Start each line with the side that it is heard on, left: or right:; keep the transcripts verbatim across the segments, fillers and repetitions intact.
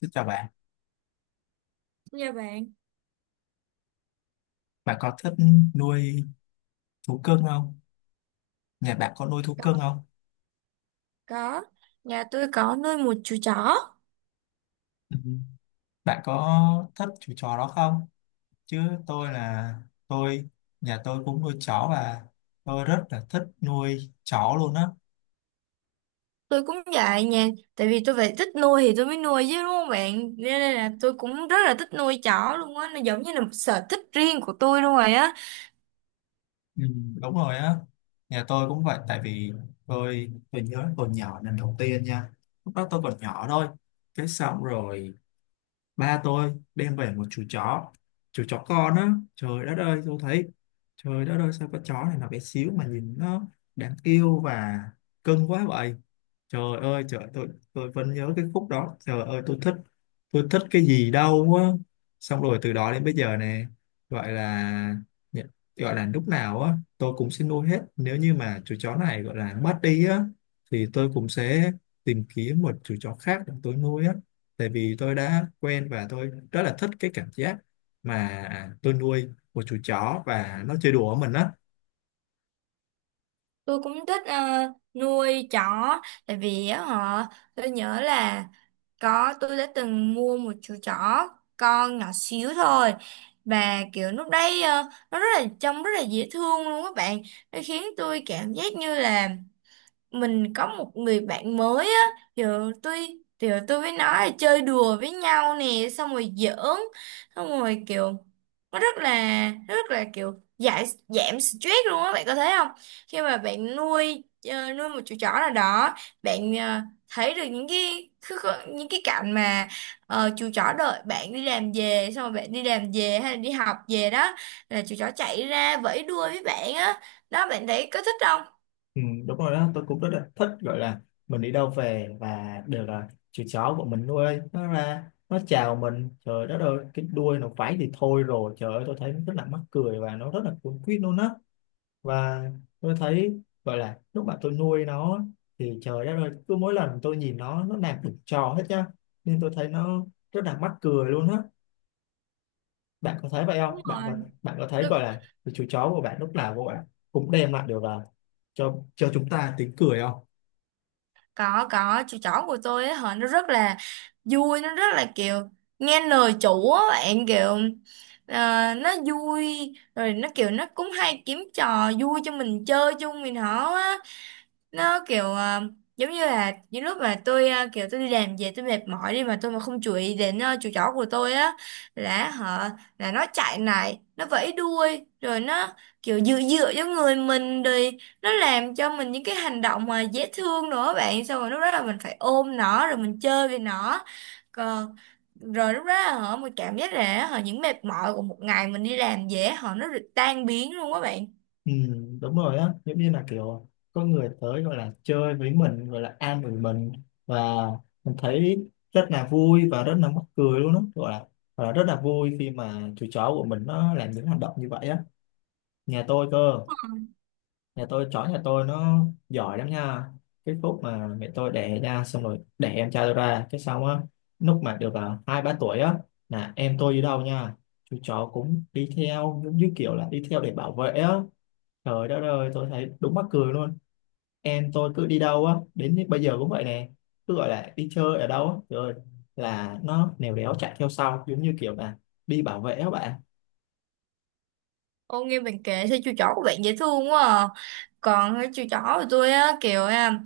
left: Xin chào bạn,
right: Dạ bạn,
left: bạn có thích nuôi thú cưng không? Nhà bạn có nuôi thú cưng không?
right: có. Nhà tôi có nuôi một chú chó.
left: Ừ. Bạn có thích chú chó đó không? Chứ tôi là tôi, nhà tôi cũng nuôi chó và tôi rất là thích nuôi chó luôn á.
right: Tôi cũng vậy nha. Tại vì tôi phải thích nuôi thì tôi mới nuôi chứ đúng không bạn? Nên đây là tôi cũng rất là thích nuôi chó luôn á. Nó giống như là một sở thích riêng của tôi luôn rồi á.
left: Ừ. Đúng rồi á, nhà tôi cũng vậy tại vì tôi tôi nhớ tôi nhỏ lần đầu tiên nha. Lúc đó tôi còn nhỏ thôi. Cái xong rồi ba tôi đem về một chú chó, chú chó con á. Trời đất ơi, tôi thấy trời đất ơi sao con chó này nó bé xíu mà nhìn nó đáng yêu và cưng quá vậy. Trời ơi, trời tôi tôi vẫn nhớ cái khúc đó. Trời ơi, tôi thích tôi thích cái gì đâu á. Xong rồi từ đó đến bây giờ nè, gọi là nhận- gọi là lúc nào á tôi cũng sẽ nuôi hết. Nếu như mà chú chó này gọi là mất đi á thì tôi cũng sẽ tìm kiếm một chú chó khác để tôi nuôi á. Tại vì tôi đã quen và tôi rất là thích cái cảm giác mà tôi nuôi một chú chó và nó chơi đùa với mình á.
right: Tôi cũng thích ờ, nuôi chó. Tại vì á họ, tôi nhớ là có tôi đã từng mua một chú chó con nhỏ xíu thôi. Và kiểu lúc đấy ờ, nó rất là trông rất là dễ thương luôn các bạn. Nó khiến tôi cảm giác như là mình có một người bạn mới á giờ tôi thì tôi với nó là chơi đùa với nhau nè xong rồi giỡn xong rồi kiểu nó rất là rất là kiểu giải giảm stress luôn á, bạn có thấy không? Khi mà bạn nuôi ờ, nuôi một chú chó nào đó bạn ờ, thấy được những cái cứ có- những cái cảnh mà ờ, chú chó đợi bạn đi làm về, xong rồi bạn đi làm về hay là đi học về đó là chú chó chạy ra vẫy đuôi với bạn á, đó bạn thấy có thích không?
left: Ừ, đúng rồi đó, tôi cũng rất là thích gọi là mình đi đâu về và đều là chú chó của mình nuôi nó ra nó chào mình, trời đất ơi cái đuôi nó vẫy thì thôi rồi, trời ơi tôi thấy nó rất là mắc cười và nó rất là cuốn quýt luôn á. Và tôi thấy gọi là lúc mà tôi nuôi nó thì trời đất ơi cứ mỗi lần tôi nhìn nó nó làm được trò hết nhá, nên tôi thấy nó rất là mắc cười luôn á. Bạn có thấy vậy không,
right: Đúng
left: bạn có bạn có thấy
right: rồi,
left: gọi là chú chó của bạn lúc nào của bạn cũng đem lại được là cho cho chúng ta tiếng cười không?
right: có. Có chú chó của tôi ấy hả, nó rất là vui, nó rất là kiểu nghe lời chủ á bạn, kiểu ờ, nó vui rồi nó kiểu nó cũng hay kiếm trò vui cho mình chơi chung mình họ á. Nó kiểu ờ, giống như là những lúc mà tôi ờ, kiểu tôi đi làm về tôi mệt mỏi đi mà tôi mà không chú ý đến ờ, chú chó của tôi á là họ là nó chạy lại nó vẫy đuôi rồi nó kiểu dựa dựa cho người mình rồi nó làm cho mình những cái hành động mà dễ thương nữa bạn, xong rồi lúc đó là mình phải ôm nó rồi mình chơi với nó. Còn rồi lúc đó là họ mình cảm giác là họ những mệt mỏi của một ngày mình đi làm dễ họ nó được tan biến luôn á bạn.
left: Ừ, đúng rồi á, giống như là kiểu có người tới gọi là chơi với mình gọi là an ủi mình và mình thấy rất là vui và rất là mắc cười luôn á, gọi là, gọi là rất là vui khi mà chú chó của mình nó làm những hành động như vậy á. nhà tôi cơ nhà tôi chó nhà tôi nó giỏi lắm nha, cái phút mà mẹ tôi đẻ ra xong rồi đẻ em trai tôi ra cái xong á, lúc mà được à, hai ba tuổi á, là em tôi đi đâu nha chú chó cũng đi theo giống như kiểu là đi theo để bảo vệ á. Trời đất ơi tôi thấy đúng mắc cười luôn. Em tôi cứ đi đâu á đến bây giờ cũng vậy nè, cứ gọi là đi chơi ở đâu á rồi là nó lèo đéo chạy theo sau giống như kiểu là đi bảo vệ á bạn.
right: Ô nghe bạn kể sao chú chó của bạn dễ thương quá à. Còn cái chú chó của tôi á kiểu à,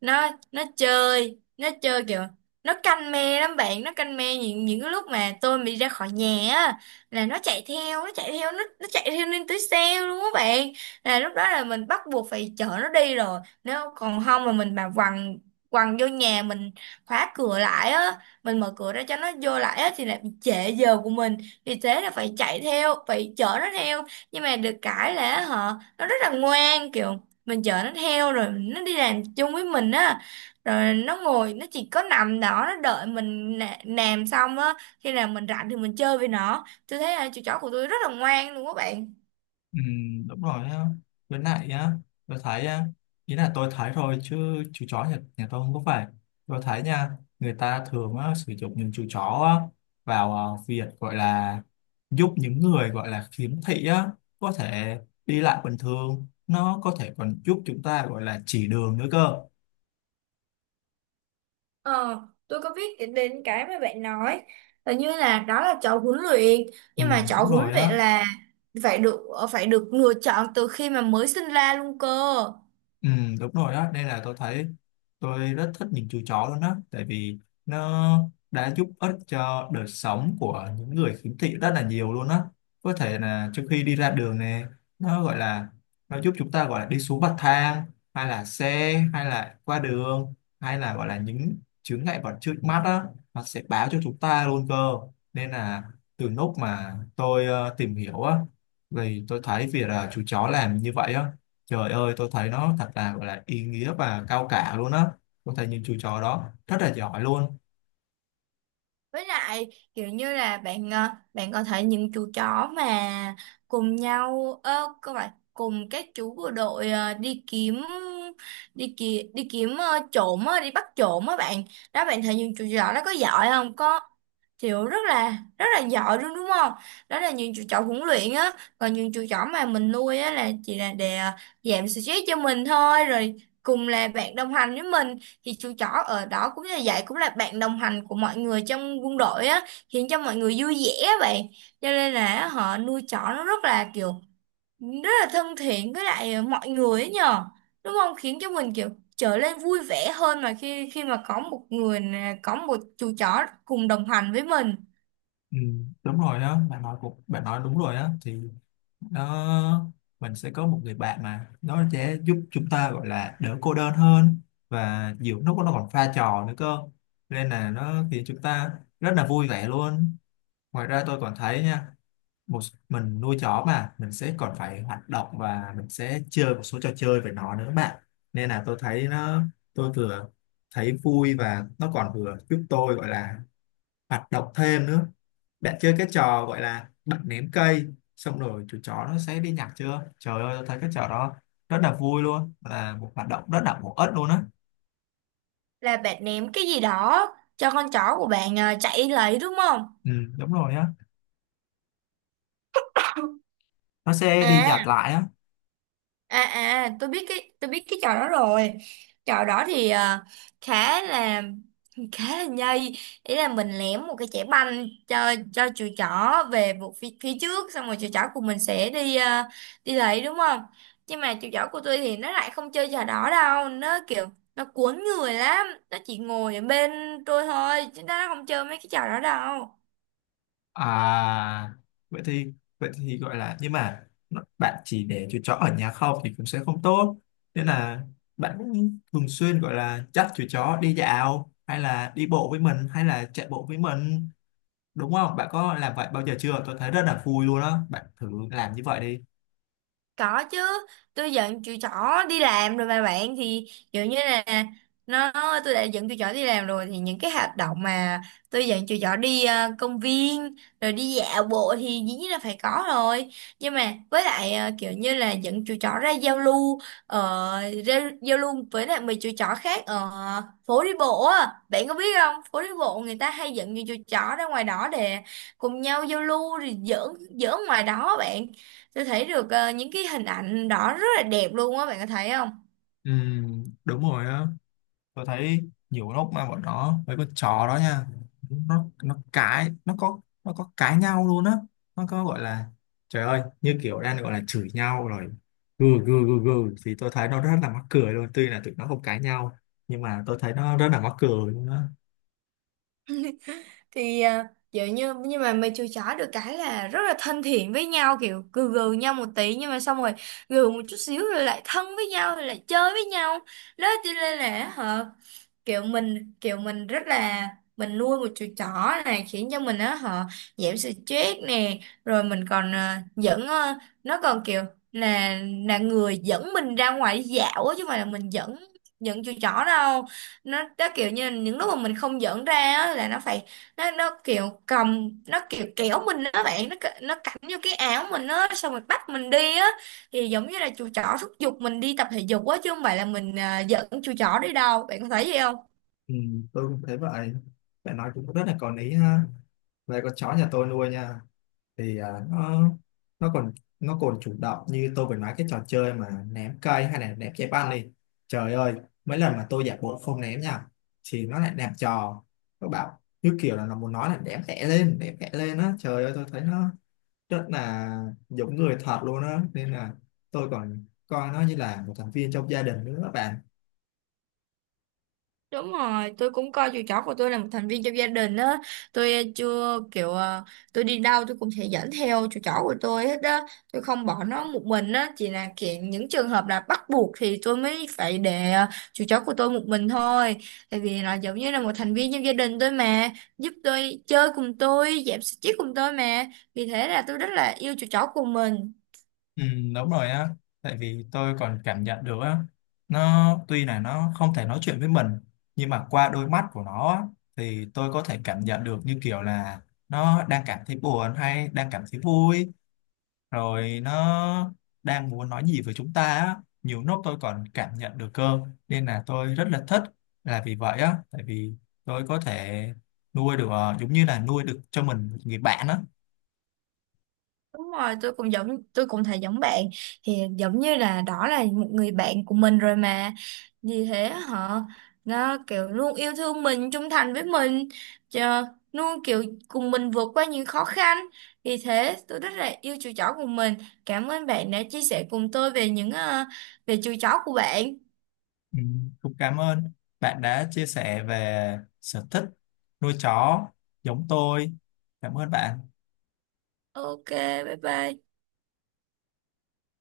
right: nó nó chơi nó chơi kiểu nó canh me lắm bạn, nó canh me những những cái lúc mà tôi bị ra khỏi nhà á là nó chạy theo, nó chạy theo, nó nó chạy theo lên tới xe luôn á bạn, là lúc đó là mình bắt buộc phải chở nó đi rồi. Nếu còn không mà mình mà quằn quằn vô nhà mình khóa cửa lại á, mình mở cửa ra cho nó vô lại á thì lại bị trễ giờ của mình, vì thế là phải chạy theo, phải chở nó theo. Nhưng mà được cái là họ nó rất là ngoan, kiểu mình chở nó theo rồi nó đi làm chung với mình á, rồi nó ngồi nó chỉ có nằm đó nó đợi mình nà- làm xong á, khi nào mình rảnh thì mình chơi với nó. Tôi thấy là chú chó của tôi rất là ngoan luôn các bạn.
left: Ừ, đúng rồi á, với lại á tôi thấy á, ý là tôi thấy thôi chứ chú chó nhà, nhà tôi không có phải, tôi thấy nha người ta thường á, sử dụng những chú chó á, vào ờ, việc gọi là giúp những người gọi là khiếm thị á có thể đi lại bình thường, nó có thể còn giúp chúng ta gọi là chỉ đường nữa cơ.
right: Ờ tôi có biết đến đến cái mà bạn nói là như là đó là chó huấn luyện.
left: Ừ,
right: Nhưng mà chó
left: đúng
right: huấn
left: rồi
right: luyện
left: á.
right: là phải được, phải được lựa chọn từ khi mà mới sinh ra luôn cơ.
left: Ừ, đúng rồi đó, nên là tôi thấy tôi rất thích những chú chó luôn đó, tại vì nó đã giúp ích cho đời sống của những người khiếm thị rất là nhiều luôn đó. Có thể là trước khi đi ra đường này, nó gọi là nó giúp chúng ta gọi là đi xuống bậc thang, hay là xe, hay là qua đường, hay là gọi là những chướng ngại vật trước mắt đó, nó sẽ báo cho chúng ta luôn cơ. Nên là từ lúc mà tôi ờ, tìm hiểu á, thì tôi thấy việc là chú chó làm như vậy á, trời ơi, tôi thấy nó thật là gọi là ý nghĩa và cao cả luôn á. Tôi thấy những chú chó đó rất là giỏi luôn.
right: Với lại kiểu như là bạn ờ, bạn có thể những chú chó mà cùng nhau ơ các bạn cùng các chú bộ đội ờ, đi kiếm, đi ki, đi kiếm ờ, trộm á, đi bắt trộm á bạn. Đó bạn thấy những chú chó đó có giỏi không? Có, kiểu rất là rất là giỏi luôn đúng không? Đó là những chú chó huấn luyện á, còn những chú chó mà mình nuôi á là chỉ là để ờ, giảm stress cho mình thôi, rồi cùng là bạn đồng hành với mình. Thì chú chó ở đó cũng như vậy, cũng là bạn đồng hành của mọi người trong quân đội á, khiến cho mọi người vui vẻ á bạn. Cho nên là họ nuôi chó nó rất là kiểu rất là thân thiện với lại mọi người ấy nhờ, đúng không? Khiến cho mình kiểu trở nên vui vẻ hơn mà, khi khi mà có một người nè, có một chú chó cùng đồng hành với mình.
left: Ừ, đúng rồi đó, bạn nói cũng bạn nói đúng rồi đó, thì nó mình sẽ có một người bạn mà nó sẽ giúp chúng ta gọi là đỡ cô đơn hơn, và nhiều lúc nó còn pha trò nữa cơ. Nên là nó khiến chúng ta rất là vui vẻ luôn. Ngoài ra tôi còn thấy nha, một mình nuôi chó mà mình sẽ còn phải hoạt động và mình sẽ chơi một số trò chơi với nó nữa bạn, nên là tôi thấy nó, tôi vừa thấy vui và nó còn vừa giúp tôi gọi là hoạt động thêm nữa. Bạn chơi cái trò gọi là bạn ném cây xong rồi chú chó nó sẽ đi nhặt chưa, trời ơi tôi thấy cái trò đó rất là vui luôn, là một hoạt động rất là bổ ích luôn á.
right: Là bạn ném cái gì đó cho con chó của bạn à, chạy lấy đúng không?
left: Ừ, đúng rồi á, nó sẽ đi nhặt
right: À
left: lại á.
right: à, à tôi biết cái, tôi biết cái trò đó rồi. Trò đó thì à, khá là khá là nhây, ý là mình ném một cái chẻ banh cho cho chú chó về một phía, phía trước xong rồi chú chó của mình sẽ đi à, đi lấy đúng không? Nhưng mà chú chó của tôi thì nó lại không chơi trò đó đâu, nó kiểu nó cuốn người lắm, nó chỉ ngồi ở bên tôi thôi chứ nó không chơi mấy cái trò đó đâu.
left: À, vậy thì vậy thì gọi là nhưng mà nó- bạn chỉ để chú chó ở nhà không thì cũng sẽ không tốt. Nên là bạn cũng thường xuyên gọi là dắt chú chó đi dạo hay là đi bộ với mình hay là chạy bộ với mình đúng không? Bạn có làm vậy bao giờ chưa? Tôi thấy rất là vui luôn á. Bạn thử làm như vậy đi.
right: Có chứ, tôi dẫn chị trỏ đi làm rồi mà bạn, thì dụ như là nó tôi đã dẫn chị trỏ đi làm rồi thì những cái hoạt động mà tôi dẫn chị trỏ đi ờ, công viên rồi đi dạo bộ thì dĩ nhiên là phải có rồi. Nhưng mà với lại ờ, kiểu như là dẫn chị trỏ ra giao lưu ờ, ra giao lưu với lại mấy chị trỏ khác ở phố đi bộ á. Bạn có biết không? Phố đi bộ người ta hay dẫn những chú trỏ ra ngoài đó để cùng nhau giao lưu rồi giỡn giỡn ngoài đó bạn, tôi thấy được ờ, những cái hình ảnh đó rất là đẹp luôn á, bạn có thấy không?
left: Ừ, đúng rồi á. Tôi thấy nhiều lúc mà bọn nó với con chó đó nha, nó nó cãi nó có nó có cãi nhau luôn á, nó có gọi là, trời ơi như kiểu đang gọi là chửi nhau rồi, gừ gừ gừ gừ, thì tôi thấy nó rất là mắc cười luôn, tuy là tụi nó không cãi nhau nhưng mà tôi thấy nó rất là mắc cười luôn á.
right: Thì à, kiểu như nhưng mà mày chui chó được cái là rất là thân thiện với nhau, kiểu gừ gừ nhau một tí nhưng mà xong rồi gừ một chút xíu rồi lại thân với nhau rồi lại chơi với nhau. Đó cho nên là hả, kiểu mình kiểu mình rất là mình nuôi một chú chó này khiến cho mình á họ giảm stress nè, rồi mình còn à, dẫn à, nó còn kiểu là là người dẫn mình ra ngoài đi dạo á chứ không phải là mình dẫn, dẫn chú chó đâu. Nó đó kiểu như những lúc mà mình không dẫn ra á là nó phải, nó nó kiểu cầm nó kiểu kéo mình đó bạn, nó c- nó cắm vô cái áo mình á xong rồi bắt mình đi á, thì giống như là chú chó thúc giục mình đi tập thể dục á chứ không phải là mình à, dẫn chú chó đi đâu, bạn có thấy gì không?
left: Ừ, tôi cũng thấy vậy, phải nói cũng rất là có lý ha. Đây con chó nhà tôi nuôi nha, thì à, nó nó còn nó còn chủ động như tôi vừa nói cái trò chơi mà ném cây hay là ném trái banh đi, trời ơi mấy lần mà tôi giả bộ không ném nha thì nó lại ném trò, nó bảo như kiểu là nó muốn nói là ném tẻ lên ném tẻ lên á, trời ơi tôi thấy nó rất là giống người thật luôn á, nên là tôi còn coi nó như là một thành viên trong gia đình nữa bạn.
right: Đúng rồi, tôi cũng coi chú chó của tôi là một thành viên trong gia đình á. Tôi ờ, chưa kiểu ờ, tôi đi đâu tôi cũng sẽ dẫn theo chú chó của tôi hết á. Tôi không bỏ nó một mình á, chỉ là kiểu những trường hợp là bắt buộc thì tôi mới phải để ờ, chú chó của tôi một mình thôi. Tại vì nó giống như là một thành viên trong gia đình tôi mà, giúp tôi chơi cùng tôi, giảm stress cùng tôi mà. Vì thế là tôi rất là yêu chú chó của mình.
left: Ừ, đúng rồi á, tại vì tôi còn cảm nhận được á, nó tuy là nó không thể nói chuyện với mình nhưng mà qua đôi mắt của nó á, thì tôi có thể cảm nhận được như kiểu là nó đang cảm thấy buồn hay đang cảm thấy vui, rồi nó đang muốn nói gì với chúng ta á, nhiều lúc tôi còn cảm nhận được cơ. Nên là tôi rất là thích là vì vậy á, tại vì tôi có thể nuôi được ờ, giống như là nuôi được cho mình một người bạn á.
right: Đúng rồi, tôi cũng giống, tôi cũng thấy giống bạn, thì giống như là đó là một người bạn của mình rồi mà, vì thế họ nó kiểu luôn yêu thương mình, trung thành với mình chờ, luôn kiểu cùng mình vượt qua những khó khăn, vì thế tôi rất là yêu chú chó của mình. Cảm ơn bạn đã chia sẻ cùng tôi về những ờ, về chú chó của bạn.
left: Ừ, cũng cảm ơn bạn đã chia sẻ về sở thích nuôi chó giống tôi. Cảm ơn bạn.
right: OK, bye bye.